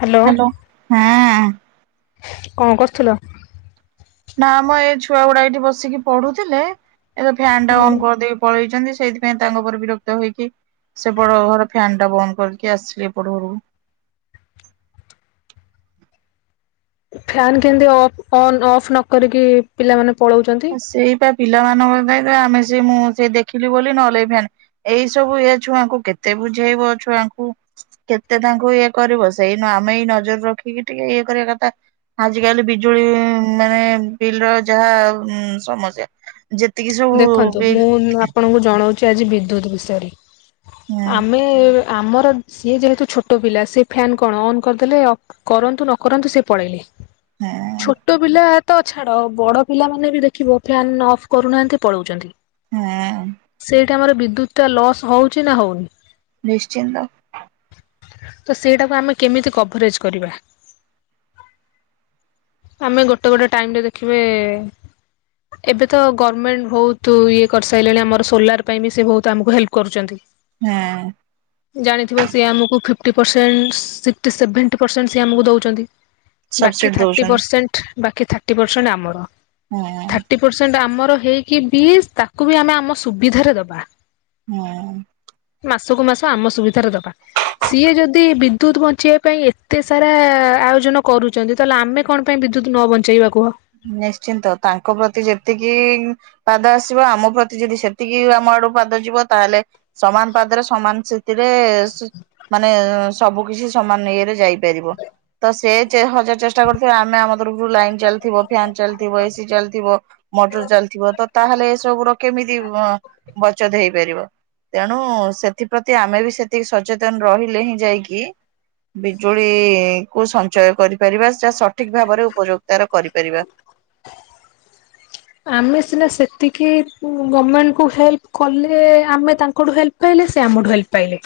Hello hello ହଁ। କଣ କରୁଥିଲ? ନା ମ ଏଇ ଛୁଆ ଗୁଡା ଏଇଠି ବସିକି ପଢୁଥିଲେ ଏ ଫ୍ୟାନ ଟା ଅନ୍ କରିଦେଇକି ପଳେଇଛନ୍ତି। ସେଇଥିପାଇଁ ତାଙ୍କ ଉପରେ ବିରକ୍ତ ହେଇକି ସେପଟ ଘର ଫ୍ୟନ୍ ଟା ବନ୍ଦ କରିକି ଆସିବି ଏପଟ ଘରକୁ। [inaudible] ଫ୍ୟନ୍ କେମିତି ଅଫ୍ ଅନ ଅଫ୍ ନ କରିକି ପିଲାମାନେ ପଳଉଛନ୍ତି। ସେଇ ପା ପିଲାମାନଙ୍କ ପାଇଁପା ଆମେ ସେ ମୁଁ ସେ ଦେଖିଲି ବୋଲି ନହେଲେ ଫ୍ୟାନ୍ ଏଇ ସବୁ ଛୁଆଙ୍କୁ କେତେ ବୁଝେଇବ ଛୁଆଙ୍କୁ କେତେ ତାଙ୍କୁ ଇଏ କରିବ ସେଇ ଆମେ ଏଇ ନଜର ରଖିକି ଟିକେ ଇଏ କର କଥା ଆଜି କାଲି ବିଜୁଳି ମାନେ ବିଲ୍ ର ଯାହା ହୁଁ ସମସ୍ୟା। ଯେତିକି ସବୁ ଦେଖନ୍ତୁ ବିଲ୍ ମୁଁ ଆପଣଙ୍କୁ ଜଣାଉ ଆଜି ବିଦ୍ୟୁତ ବିଷୟରେ ହୁଁ ଆମେ ଆମର ସିଏ ଯେହେତୁ ଛୋଟ ପିଲା ସେ ଫ୍ୟାନ୍ କଣ ଅନ୍ କରିଦେଲେ ଅଫ୍ କରନ୍ତୁ ନ କରନ୍ତୁ ସିଏ ପଳେଇଲେ। ହୁଁ। ଛୋଟ ପିଲା ତ ଛାଡ଼ ବଡ଼ ପିଲା ମାନେ ବି ଦେଖିବ ଫ୍ୟାନ ଅଫ୍ କରୁନାହାନ୍ତି। ପଳଉଛନ୍ତି ହଁ ସେଇଠି ଆମର ବିଦ୍ୟୁତ ଲସ୍ ହଉଚି ନା ହଉନି? ନିଶ୍ଚିନ୍ତ। ତ ସେଇଟାକୁ ଆମେ କେମିତି କଭରେଜ କରିବା? ଆମେ ଗୋଟେ ଗୋଟେ ଟାଇମ ରେ ଦେଖିବେ ଏବେ ତ ଗଭର୍ମେଣ୍ଟ ବହୁତ ଇଏ କରିସାରିଲାଣି ଆମର ସୋଲାର ପାଇଁ ବି ସେ ବହୁତ ଆମକୁ ହେଲ୍ପ କରୁଛନ୍ତି। ହଁ ଜାଣିଥିବ ସିଏ ଆମକୁ fifty percent sixty seventy percent ସିଏ ଆମକୁ ଦେଉଛନ୍ତି ବାକି ସବସିଡି ଥାର୍ଟି ଦଉଛନ୍ତି। ପରସେଣ୍ଟ ବାକି ଥାର୍ଟି ପରସେଣ୍ଟ ଆମର ହଁ ଥାର୍ଟି ପରସେଣ୍ଟ ଆମର ହେଇ କି ବି ତାକୁ ବି ଆମେ ଆମ ସୁବିଧାରେ ଦବା। ହୁଁ। ମାସକୁୁ ମାସ ଆମ ସୁବିଧାରେ ଦବା ସିଏ ଯଦି ବିଦ୍ୟୁତ ବଞ୍ଚେଇବା ପାଇଁ ଏତେ ସାରା ଆୟୋଜନ କରୁଛନ୍ତି ତାହେଲେ ଆମେ କଣ ପାଇଁ ବିଦ୍ୟୁତ ନ ବଞ୍ଚେଇବା କୁୁହ? ନିଶ୍ଚିନ୍ତ ତାଙ୍କ ପ୍ରତି ଯେତିକି ପାଦ ଆସିବ ଆମ ପ୍ରତି ଯଦି ସେତିକି ଆମ ଡୁ ପାଦ ଯିବ ତାହେଲେ ସମାନ ପାଦରେ ସମାନ ସେଥିରେ ମାନେ ସବୁ କିଛି ସମାନ ଇଏରେ ଯାଇପାରିବ ତ ସେ ହଜାର ଚେଷ୍ଟା କରୁଥିବେ ଆମେ ଆମ ତରଫରୁ ଲାଇନ ଚାଲିଥିବ ଫ୍ୟାନ ଚାଲିଥିବ ଏ ସି ଚାଲିଥିବ ମଟର ଚାଲିଥିବ ତ ତାହେଲେ ଏ ସବୁ ର କେମିତି ଅଁ ବ ଯଦି ହେଇପାରିବ। ତେଣୁ ସେଥିପ୍ରତି ଆମେ ବି ସେତିକି ସଚେତନ ରହିଲେ ହିଁ ଯାଇକି ବିଜୁଳି କୁ ସଞ୍ଚୟ କରିପାରିବା ଯା ସଠିକ ଭାବରେ ଉପଯୋଗିତା ର କରିପ ପାରିବା ଆମେ ସିନା ସେତିକି ଗମେଣ୍ଟ କୁ ହେଲ୍ପ କଲେ ଆମେ ତାଙ୍କଠୁ ହେଲ୍ପ ପାଇଲ ଲେ ସେ ଆମଠୁ ହେଲ୍ପ ପାଇଲେ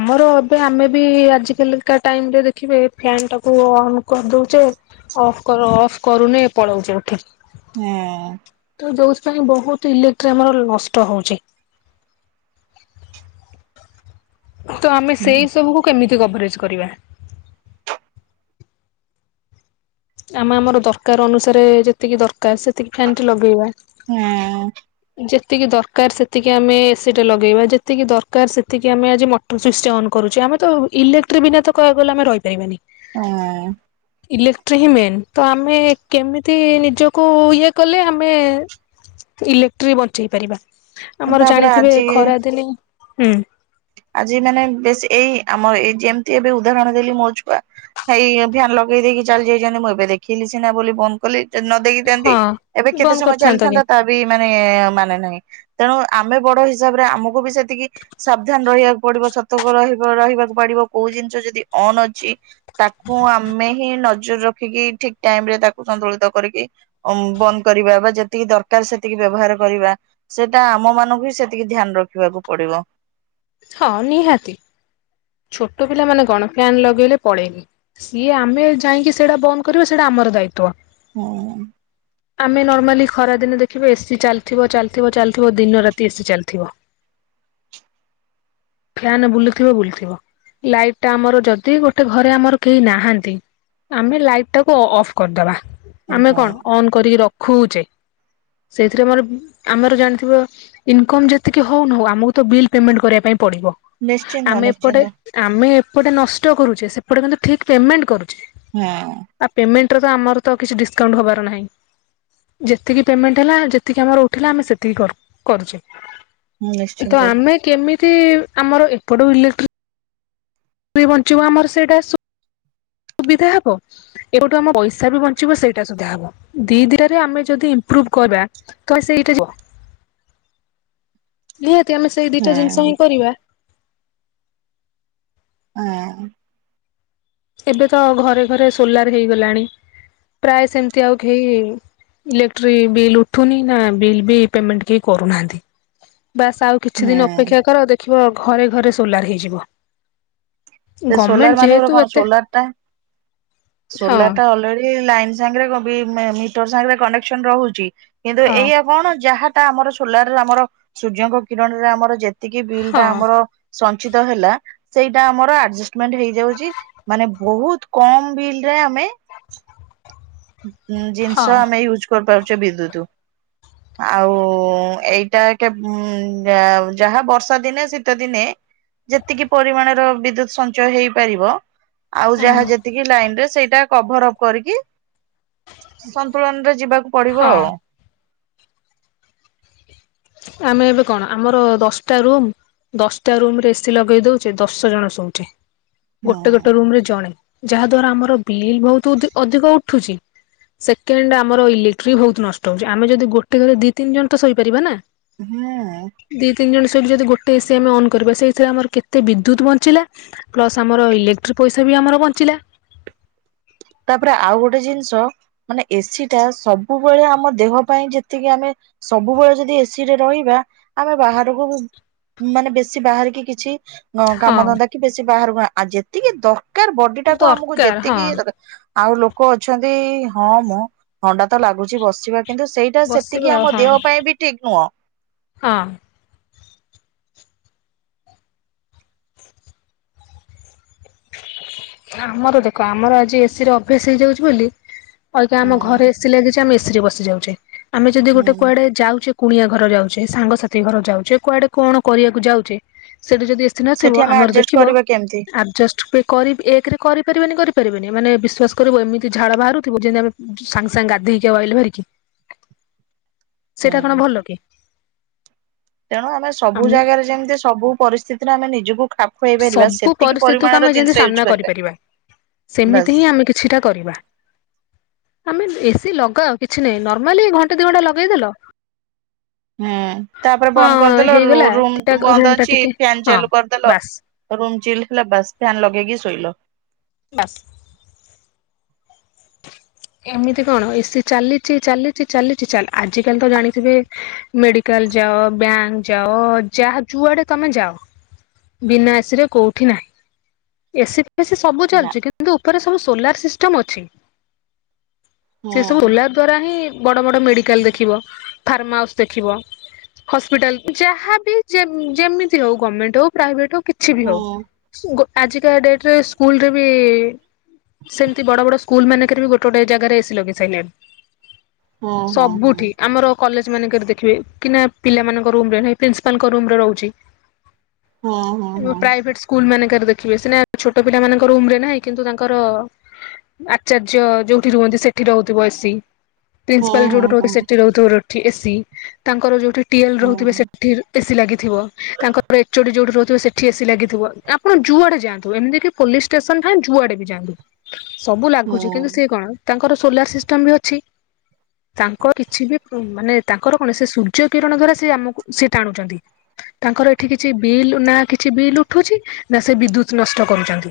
ଆମର ଏବେ ଆମେ ବି ଆଜି କାଲିକା ଟାଇମରେ ଦେଖିବେ ଫ୍ୟାନ ଟାକୁ ଅନ୍ କରିଦଉଚେ ଅଫ୍ କର ଅଫ୍ କରୁନେ ପଳଉଚେ ଉଠିକି ହଁ। ସେଥି ପାଇଁ ବହୁତ ଇଲେକ୍ଟ୍ରି ଆମର ନଷ୍ଟ ହଉଛି। ତ ଆମେ ହୁଁ। ସେଇ ସବୁକୁୁ କେମିତି କଭରେଜ କରିବା? ଆମେ ଆମର ଦରକାର ଅନୁସାରେ ଯେତିକି ଦରକାର ସେତିକି ଫ୍ୟାନଟି ଲଗେଇବା ନାଉଁ ଯେତିକି ଦରକାର ସେତିକି ଆମେ ଏ ସି ଟେ ଲଗେଇବା ଯେତିକି ଦରକାର ସେତିକି ଆମେ ଆଜି ମଟର ସ୍ଵିଚ ଅନ୍ କରୁ। ଚେ ଆମେ ତ ଇଲେକ୍ଟ୍ରି ବିନା ତ କହିବାକୁ ଗଲେ ଆମେ ରହିପାରିବାନି। ଆଁ। ଟ୍ରି ହିଁ ମେନ୍ ତ ଆମେ କେମିତି ନିଜକୁ ଇଏ କଲେ ଆମେ ଇଲେକ୍ଟ୍ରି ବଞ୍ଚେଇ ପାରିବା ହୁଁ ଆମର ତାପରେ ଜାଣିଥିବେ ଆଜି ଖରା ଦେଲେ ଇଁ ହୁଁ ଆଜି ମାନେ ବେଶ ଏଇ ଆମ ଏଇ ଯେମିତି ଏବେ ଉଦାହରଣ ଦେଲି ମୋ ଛୁଆ ଭାଇ ଫ୍ୟାନ ଲଗେଇ ଦେଇକି ଚାଲି ଯାଇଛନ୍ତି ମୁଁ ଏବେ ଦେଖିଲି ଛିିନା ବୋଲି ବନ୍ଦ କଲେ ନ ଦେଖିଥାନ୍ତି ହଁ ଏବେ କେତେ ବନ୍ଦ ସମୟ କରିଥାନ୍ତ କି ଚାଲିଥାନ୍ତା ତା ବି ମାନେ ମାନେ ନାହିଁ ତେଣୁ ଆମେ ବଡ ହିସାବରେ ଆମକୁ ବି ସେତିକି ସବ ପାଡ଼ିବ କୋଉ ଜିନିଷ ଯଦି ଅନ୍ ଅଛି, ତାକୁ ଆମେ ହିଁ ନଜର ରଖିକି ଠିକ ଟାଇମ ରେ ତାକୁ ସନ୍ତୁଳିତ କରିକି ଅମ ବନ୍ଦ କରିବା ବା ଯେତିକି ଦରକାର ସେତିକି ବ୍ୟବହାର କରିବା ସେ ସେଟା ଆମ ମାନଙ୍କୁ ହି ସେତିକି ଧ୍ୟାନ ରଖିବାକୁ ପଡିବ। ହଁ ନିହାତି। ଛୋଟ ପିଲା ମାନେ କଣ ଫ୍ୟାନ ଲଗେଇଲେ ପଳେଇଲେ ସିଏ ଆମେ ଯାଇକି ସେଇଟା ବନ୍ଦ କରିବା ସେଇଟା ଆମ ର ଦାୟିତ୍ୱ ହୁଁ। ଆମେ ନର୍ମାଲି ଖରାଦିନେ ଦେଖିବେ ଏସିି ଚାଲିଥିବ ଚାଲିଥିବ ଚାଲିଥିବ ଦିନ ରାତି ଏସିି ଚାଲିଥିବ ଫ୍ୟାନ ବୁଲୁଥିବ ବୁଲଥିବ। ଲାଇଟ ଟା ଆମର ଯଦି ଗୋଟେ ଘରେ ଆମର କେହି ନାହାନ୍ତି। ଆମେ ଲାଇଟ୍ ଟାକୁ ଅ-ଅଫ୍ କରିଦବା ଆମେ କଣ ଅନ୍ କରିକି ରଖୁଚେ ସେଥିରେ ଆମର ଆମର ଜାଣିଥିବ ଇନକମ ଯେତିକି ହଉ ନ ହଉ ଆମକୁ ତ ବିଲ ପେମେଣ୍ଟ କରିବା ପାଇଁ ପଡିବ ନିଶ୍ଚିନ୍ତ ଆମେ ଏପଟେ ନିଶ୍ଚିନ୍ତ ଆମେ ଏପଟେ ନଷ୍ଟ କରୁଛେ ସେପଟେ କିନ୍ତୁ ଠିକ ପେମେଣ୍ଟ କରୁ ହୁଁ। ତ ଆମର ତ କିଛି ଡିସକାଉଣ୍ଟ ହବାର ନାହିଁ। ଯେତିକି ପେମେଣ୍ଟ ହେଲା ଯେତିକି ଆମର ଉଠିଲା ଆମେ ସେତିକି କରୁ କରୁଛେ ତ ନିଶ୍ଚିନ୍ତ। ଆମେ କେମିତି ଆମର ଏପଟୁ ଇଲେକ୍ଟ୍ରି ବଞ୍ଚିବ ଆମର ସେଇଟା ସୁ ସୁବିଧା ହବ ଏପଟୁ ଆମ ପଇସା ବି ବଞ୍ଚିବ ସେଇଟା ସୁବିଧା ହବ ଦି ଦିଟାରେ ଆମେ ଯଦି ଇ ପ୍ରୁଭ କରବା ତ ସେଇଟା ଯିବ ନିହା ଆମେ ସେଇ ଦିଟା ଜିନିଷ ହିଁ କରିବା। ହଁ। ଏବେ ତ ଘରେ ଘରେ ସୋଲାର ହେଇଗଲାଣି ପ୍ରାୟ ସେମିତି ଆଉ କେହି ଇଲେକ୍ଟ୍ରି ବିଲ୍ ଉଠୁନି ନା ବିଲ୍ ବି ପେମେଣ୍ଟ କିଏ କରୁନାହାନ୍ତି। ବାସ୍ ଆଉ କିଛି ଦିନ ଅପେକ୍ଷା କର ଦେଖିବ ଘରେ ଘରେ ସୋଲାର ହେଇଯିବ ସେ ସୋଲାର ଗମେଣ୍ଟ ମାଧ୍ୟମରେ ଯେହେତୁ କଣ ଏ ସୋଲାର ଟା ହଁ ସୋଲାର ଟା ଆଲରେଡି ଲାଇନ୍ ସାଙ୍ଗ ରେ କଣ କି ମିଟର୍ ସାଙ୍ଗ ରେ କନେସନ ରହୁଛି କିନ୍ତୁ ହଁ ଏଇ କଣ ଯହା ଏଇଟା ଆମର ସୋଲାର ରେ ଆମର ସୂର୍ଯ୍ୟଙ୍କ କିରଣ ରେ ଆମର ଯେତିକି ବିଲ୍ ହଁ ଟା ଆମର ସନ ସଞ୍ଚିତ‌ ହେଲା ସେଇଟା ଆମର ଆ ଅଧୂମେଣ୍ଟ ହୋଉଛି ମାନେ ବହୁତ ବିଲ୍ ରେ ଆମେ ଜିନିଷ ହଁ ଆମେ ୟୁଜ୍ କରିପାରୁଛେ ବିଦ୍ୟୁତ ଆଉ ଏଇଟା କେ ଯାହା ବର୍ଷା ଦିନେ ଶୀତ ଦିନେ ଯେତିକି ପରିମାଣର ବିଦ୍ୟୁତ ସଞ୍ଚୟ ହେଇପାରିବ ଆଉ ହଁ ଯାହା ଯେତିକି ଲାଇନରେ ସେଇଟା କଭର ଅପ କରିକି ସନ୍ତୁଳନରେ ଯିବାକୁ ପଡିବ ହଁ ଆଉ ଆମେ ଏବେ କଣ ଆମର ଦଶଟା ରୁମ୍ ଦଶଟା ରୁମ ରେ ଏସିି ଲଗେଇ ଦଉଛେ ଦଶ ଜଣ ଶୋଛେ ଗୋଟେ ଗୋଟେ ହୁଁ ରୁମ ରେ ଜଣେ ଯାହା ଦ୍ଵାରା ଆମର ବିଲ୍ ବହୁତ ଅଧିକ ଉଠୁଛି ସେକେଣ୍ଡ ଆମର ଇଲେକ୍ଟ୍ରି ବହୁତ ନଷ୍ଟ ହଉଛି, ଆମେ ଯଦି ଗୋଟେ ଘରେ ଦି ତିନି ଜଣ ତ ଶୋଇପାରିବା ନା ହୁଁ। ଦି ତିନି ଜଣ ଶେଇକି ଯଦି ଗୋଟେ ଏସି ଆମେ ଅନ୍ କରିବା ସେଇଥିରେ ଆମର କେତେ ବିଦ୍ୟୁତ୍ ବଞ୍ଚିଲା ପ୍ଲସ୍ ଆମର ଇଲେକ୍ଟ୍ରିକ୍ ପଇସା ବି ଆମର ବଞ୍ଚିଲା ତାପରେ ଆଉ ଗୋଟେ ଜିନିଷ ମାନେ ଏସି ଟା ସବୁବେଳେ ଆମ ଦେହ ପାଇଁ ଯେତିକି ଆମେ ସବୁବେଳେ ଯଦି ଏସିରେ ରହିବା ଆମେ ବାହାରକୁ ମାନେ ବେଶୀ ବାହାରିକି କିଛି ହଁ କାମ ଧନ୍ଦା କି ବେଶୀ ବାହାରୁ ଆ ଯେତିକି ଦରକାର ଦରକାର ବଡି ଟାକୁ ଆମକୁ ଦରକାର ହଁ ଯେତିକି ଦରକାର ଆଉ ଲୋକ ଅଛନ୍ତି, ହଁ ମୁଁ ଥଣ୍ଡା ତ ଲାଗୁଛି ବସିବା କିନ୍ତୁ ସେଇଟା ବସିବା ସେତିକି ଆଉ ଆମ ହଁ ଦେହ ପାଇଁ ବି ଠିକ୍ ନୁହଁ। ହଁ ଆମର ଦେଖ ଆମର ଆଜି ଏସି ରେ ଅଭ୍ୟାସ ହେଇଯାଉଛି ବୋଲି ଆଜ୍ଞା ଆମ ଘରେ ହୁଁ ଏସିି ଲାଗିଛି ଆମେ ଏସି ରେ ବସି ଯାଉେ ଆମେ ଯଦି ଗୋଟେ ହୁଁ କୁଆଡେ ଯାଉଛେ କୁଣିଆ ଘର ଯାଉଛେ ସାଙ୍ଗସାଥି ଘର ଯାଉଛେ କୁଆଡେ କଣ କରିବାକୁ ଯାଉଛେ ସେଇଠି ଯଦି ଏସି ନଥିବ ସେଠି ଆମେ ଆମର ଆଡଜଷ୍ଟ ଦେଖିବ କରିବା କେମିତି ଆଡଜଷ୍ଟ କର କରିପାରିବେନି କରିପାରିବେନି ମାନେ ବିଶ୍ୱାସ କରିବ ଏମିତି ଝାଳ ବାହାରୁଥିବ ଯେମିତି ଆମେ ସାଙ୍ଗେ ସାଙ୍ଗେ ଗାଧୋଇ ହେକି ଆଇଳେ ହେରିକି ସେଟା କଣ ହୁଁ। ଭଲ କି? ତେଣୁ ଆମେ ସବୁ ଜାଗାରେ ଯେମିତି ସବୁ ପରିସ୍ଥିତିରେ ଆମେ ନିଜ ସବୁ ପରିସ୍ଥିତିକୁ ଆମେ ଯେମତି ଜିନିଷ ୟୁଜ ସାମ୍ନା କରିବା କରିପାରିବା ସେମିତି ବାସ୍। ହିଁ ଆମେ କିଛିଟା କରିବା ଆମେ ଏସିି ଲଗାଅ କିଛି ନାହିଁ ନର୍ମାଲି ଘଣ୍ଟା ଦିଇ ଘଣ୍ଟା ଲଗେଇଦେଲ ହୁଁ ତାପରେ ବନ୍ଦ ହଁ କରିଦେଲ ହେଇଗଲା ଠିକ୍ ରୁମ ଠାକ୍ ରୁମ୍ ବନ୍ଦ ଟା ଅଛି, ଟିକେ ଫ୍ୟାନ ହଁ ଚାଲୁ କରିଦେଲ ବାସ୍ ହେଲୋ ରୋମ୍ ଚାଇଲ୍ଡ ହେଲା ବାସ୍ ଫ୍ୟାନ ଲଗେଇକି ଶୋଇଲ ବାସ୍ [inaudible] ଏମିତି କଣ ଏସି ଚାଲିଛି ଚାଲିଛି ଚାଲିଛି ଆଜିିକାଲି ତ ଜାଣିଥିବେ ମେଡିକାଲ ଯାଅ ବ୍ୟାଙ୍କ ଯାଅ ଯାହା ଯୁଆଡେ ତମେ ଯାଅ ବିନାସ ରେ କୋଉଠି ନାହିଁ ଏସି ସବୁ ନା। ଚାଲଛି କିନ୍ତୁ ଉପରେ ସବୁ ସୋଲାର ସିଷ୍ଟମ ଅଛି। ସେ ସବୁ ମାନେ ସୋଲାର ଦ୍ଵାରା ହିଁ ବଡ ବଡ ମେଡିକାଲ ଦେଖିବ ଫାର୍ମା ହାଉସ ଦେଖିବ ହସ୍ପିଟାଲ ଯାହାବ ଯେମିତି ହଉ ଗଭର୍ମେଣ୍ଟ ହଉ ପ୍ରାଇଭେଟ ହଉ କିଛି ବି ହଉ ଗୋଟେ ଆଜିକା ଡେଟ ରେ ସ୍କୁଲରେ ବି ସେମତି ବଡ ବଡ ସ୍କୁଲ ମାନେ ପା ଗୋଟେ ଗୋଟେ ଜାଗାରେ ଏସି ଲଗେଇ ସାରିଲେଣି ସବୁଠି ଆମର କଲେଜ ମାନଙ୍କରେ ଦେଖିବେ କି ନା ପିଲାମାନଙ୍କ ରୁମ ରେ ନଁ ପ୍ରିନ୍ପାଲ ରୁମରେ ରହୁଛି। ଯୋଉ ପ୍ରାଇଭେଟ ସ୍କୁଲ ମାନେ କ ଦେଖ୍ ଖିବେ ସିନା ଛୋଟ ପିଲାମାନଙ୍କ ରୁମ ରେ ନାହିଁ। କିନ୍ତୁ ତାଙ୍କର ଆ ଆଚାର୍ଯ୍ୟ ଯୋଉଠି ରୁହନ୍ତି ସେଠି ରହୁଥିବ ଏ ସି। ପ୍ରିନ୍ସିପାଲ ଯୋଉଠି ରୁହନ୍ତି ସେଠି ରହୁଥିବ। ଗୋଟ ଠି ଏ ସିି। ତାଙ୍କର ଯୋଉଠି ଟିଏଲ ରହୁଥିବେ ସେଠି ଏ ସି ଲାଗି ଥିବ ତାଙ୍କ ପ ଏଚ ଓ ଡି ଯୋଉଠି ରହୁଥିବ ସେଠି ଏ ସି ଲାଗିଥିବ। ଆପଣ ଯୁଆଡେ ଯାଆନ୍ତୁ ଏମିତିକି ପୋଲିସ ଷ୍ଟେସନ ନାଁ ଯୁଆଡେ ବି ଯାଆନ୍ତୁ। ସବ୍ ଉଛି କିନ୍ତୁ ସିଏ କଣ ତାଙ୍କର ସୋଲାର ସିଷ୍ଟମ ବି ଅଛି। ତାଙ୍କ କିଛି ବି ଉ ମାନେ ତାଙ୍କର କଣ ସିଏ ସୂର୍ଯ୍ୟ କିରଣ ଦ୍ଵାରା ସିଏ ଆମକୁ ସିଏ ଟାଣୁଚନ୍ତି। ତାଙ୍କର ଏଠି କିଛି ବିଲ୍ ନା କିଛି ବିଲ୍ ଉଠୁଛି ନା ସେ ବିଦ୍ୟୁତ୍ ନଷ୍ଟ କରୁଚନ୍ତି।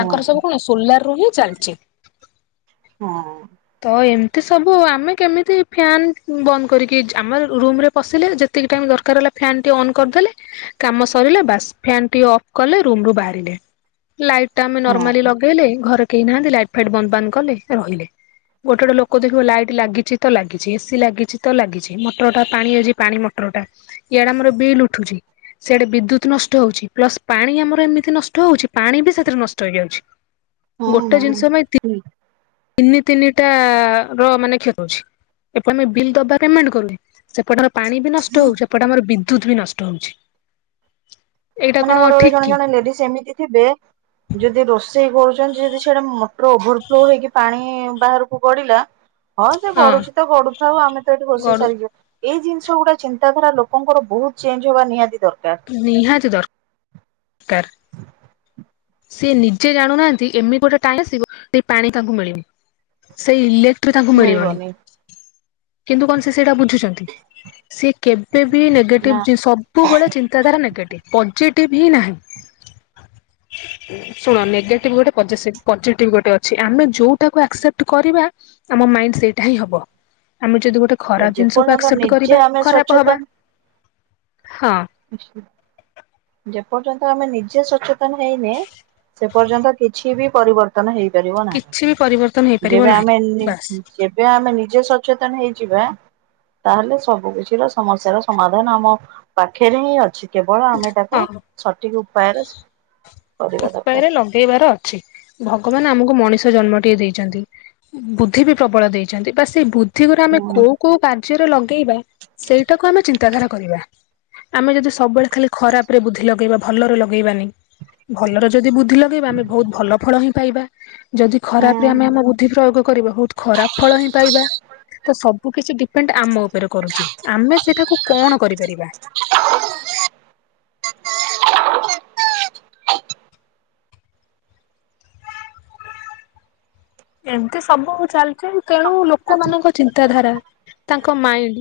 ତାଙ୍କର ସବୁ କଣ ସୋଲାର ରୁ ହିଁ ଚାଲିଚି। ହଁ। ଏତେ ସବୁ ଆମେ କେମିତି ଫ୍ୟାନ୍ ବନ୍ଦ କରିକି ଆମ ରୁମ ରେ ପଶିଲେ ଯେତିକି ଟାଇମ ଦରକାର ହେଲା। ଫ୍ୟାନ ଟିଏ ଅନ୍ କରିଦେଲେ କାମ ସରିଲା ବାସ୍ ଫ୍ୟାନ୍ ଟି ଅଫ୍ କଲେ ରୁମ ରୁ ବାହାରିଲେ। ଲାଇଟ୍ ଟା ଆମେ ନର୍ମାଲି ଲଗେଇଲେ ଘରେ କେହି ନାହାନ୍ତି ଲାଇଟ୍ ଫାଇଟ୍ ବନ୍ଦ ବାନ୍ଦ କଲେ ରହିଲେ। ଗୋଟେ ଗୋଟେ ଲୋକ ଦେଖିବ ଲାଇଟ୍ ଲାଗିଛି ତ ଲାଗିଛି ଏ ସି ଲାଗିଛି ତ ଲାଗିଛି ମଟର ଟା ପାଣି ଆଜି ପାଣି ମଟର ଟର ଟା ଇଆଡେ ଆମର ବିଲ୍ ଉଠୁଛି। ସିଆଡେ ବିଦ୍ୟୁତ୍ ନଷ୍ଟ ହଉଚି ପ୍ଲସ ପାଣି ଆମର ଏମିତି ନଷ୍ଟ ହଉଚି ପାଣି ବି ସେଥିରେ ନଷ୍ଟ ହେଇଯାଉଚି। ଗୋଟେ ଜିନିଷ ପାଇଁ ତି ତିନି ତିନିଟା ର ମାନେ କ୍ଷ ଉଚି। ଏକୁ ଆମେ ବିଲ୍ ଦବା ପେମେଣ୍ଟ କରୁ ସେପଟରେ ପାଣି ବି ନଷ୍ଟ ହଉଚି ଏପଟେ ଆମର ବିଦ୍ୟୁତ୍ ବି ନଷ୍ଟ ହଉଚି। ମାନେ ଗୋଟେ ଗୋଟେ ଜଣେ ଜଣେ ଲେଡିଜ୍ ଏମିତି ଥିବେ ଯଦି ରୋଷେଇ କରୁଚ ଚନ୍ତି ଯଦି ସାଡେ ମଟର ଓଭରଫ୍ଲୋ ହେଇକି ପାଣି ବାହାରକୁ ଗଡିଲା ହଁ ସେ ଗଡୁଚି ତ ଗଢୁଥାଉ ଆମେ ତ ଏଠି ରୋଷେଇ ଗଡୁ ସାରିଚୁ। ଏଇ ଜିନିଷ ଗୁଡା ଚିନ୍ତା ଚିନ୍ତାଧାରା ଲୋକଙ୍କର ବହୁତ ଚେଞ୍ଜ ହବା ନିହାତି ଦର ନିହାତି ଦର ଏର୍ ସିଏ ନିଜେ ଜାଣୁନାହାନ୍ତି ଏମିତି ଗୋଟେ ଟାଇମ୍ ଆସିବ ସେ ପାଣି ତାଙ୍କୁ ମିଳିବନି। ସେଇ ଇଲେକ୍ଟ୍ରୀ ତାଙ୍କୁ ମିଳିବନି। କିନ୍ତୁ କଣ ସେ ସେଇଟା ବୁଝୁଚନ୍ତି। ସିଏ କେବେ ବି ନା ନେଗେଟିଭ ସବୁବେଳେ ଚିନ୍ ହଁ ନେଗେଟିଭ ପଜେଟିଭ ହିଁ ନାହିଁ। ଶୁଣ ନେଗେଟିଭ ଗୋଟେ ଫେସିପ ପଜେଟିଭ ଗୋଟେ ଅଛି। ଆମେ ଯୋଉଟାକୁ ଆକ୍ସେପ୍ଟ କରିବା ଆମ ମାଇଣ୍ଡ ସେଇଟା ହିଁ ହବ। ଆମେ ଯଦି ଗୋଟେ ଖରାପ ଜିନିଷକୁ ଯେପର୍ଯ୍ୟନ୍ତ ଆକ୍ସେପ୍ଟ ନିଜେ କରିବା ଆମେ ଖରାପ ହବା। ହଁ ଜ୍ ଯେପର୍ଯ୍ୟନ୍ତ ଆମେ ନିଜେ ସଚେତ ତନ୍ ହେଇନି। ସେ ପର୍ଯ୍ୟନ୍ତ କିଛି ବି ପରିବର୍ତ୍ତନ ହେଇ କିଛି ବି କରି ଯେବେ ଆମେ ନି ଯେବେ ଆମେ ନିଜେ ସଚେତନ ହେଇଯିବା। ତାହେଲେ ସବୁ କିଛି ର ସମସ୍ୟାର ସମାଧାନ ଆମ ପାଖରେ ହିଁ ଅଛି। କେବଳ ଆମେ ତାକୁ ହଁ। ସଠିକ୍ ଉପାୟରେ କରିବା ଦରକାର। ଉପାୟରେ ଲଗେଇବାର ଅଛି। ଭଗବାନ ଆମକୁ ମଣି ଷ ଜନ୍ମଟିଏ ଦେଇଚନ୍ତି ବୁଦ୍ଧି ବି ପ୍ରବଳ ଦେଇଚନ୍ତି। ବା ସେ ବୁଦ୍ଧି ଗୁରା ଆମେ କୋଉ କୋଉ କା ର୍ଯ୍ୟ ରେ ଲଗେଇବା ସେଇଟାକୁ ଆମେ ଚିନ୍ତାଧାରା କରିବା। ଆମେ ଯଦି ସବୁବେଳେ ଖାଲି ଖରାପ ରେ ବୁଦ୍ଧି ଲଗେଇବା ଭଲରେ ଲଗେଇବାନି। ଭଲରେ ଯଦି ବୁଦ୍ଧି ଲଗେଇବା ଆମେ ବହୁତ ଭଲ ଫଳ ହିଁ ପାଇବା। ଯଦି ଖରାପ ରେ ଆମେ ହୁଁ ଆମ ବୁଦ୍ଧି ପ୍ରୟୋଗ କରିବା ବହୁତ ଖରାପ ଫଳ ହିଁ ପାଇବା। ତ ସବ୍ ବୁ କିଛି ଡିପେଣ୍ଡ ଆମ ଉପରେ କରୁଚି। ଆମେ ସେଠାକୁ କଣ କରିପାରିବା? [inaudible] [inaudible] ଏମିତି ସବୁ ଚାଲିଚ। ତେଣୁ ଲୋକମାନଙ୍କ ହୁଁ। ଚିନ୍ତାଧାରା ତାଙ୍କ ମାଇଣ୍ଡ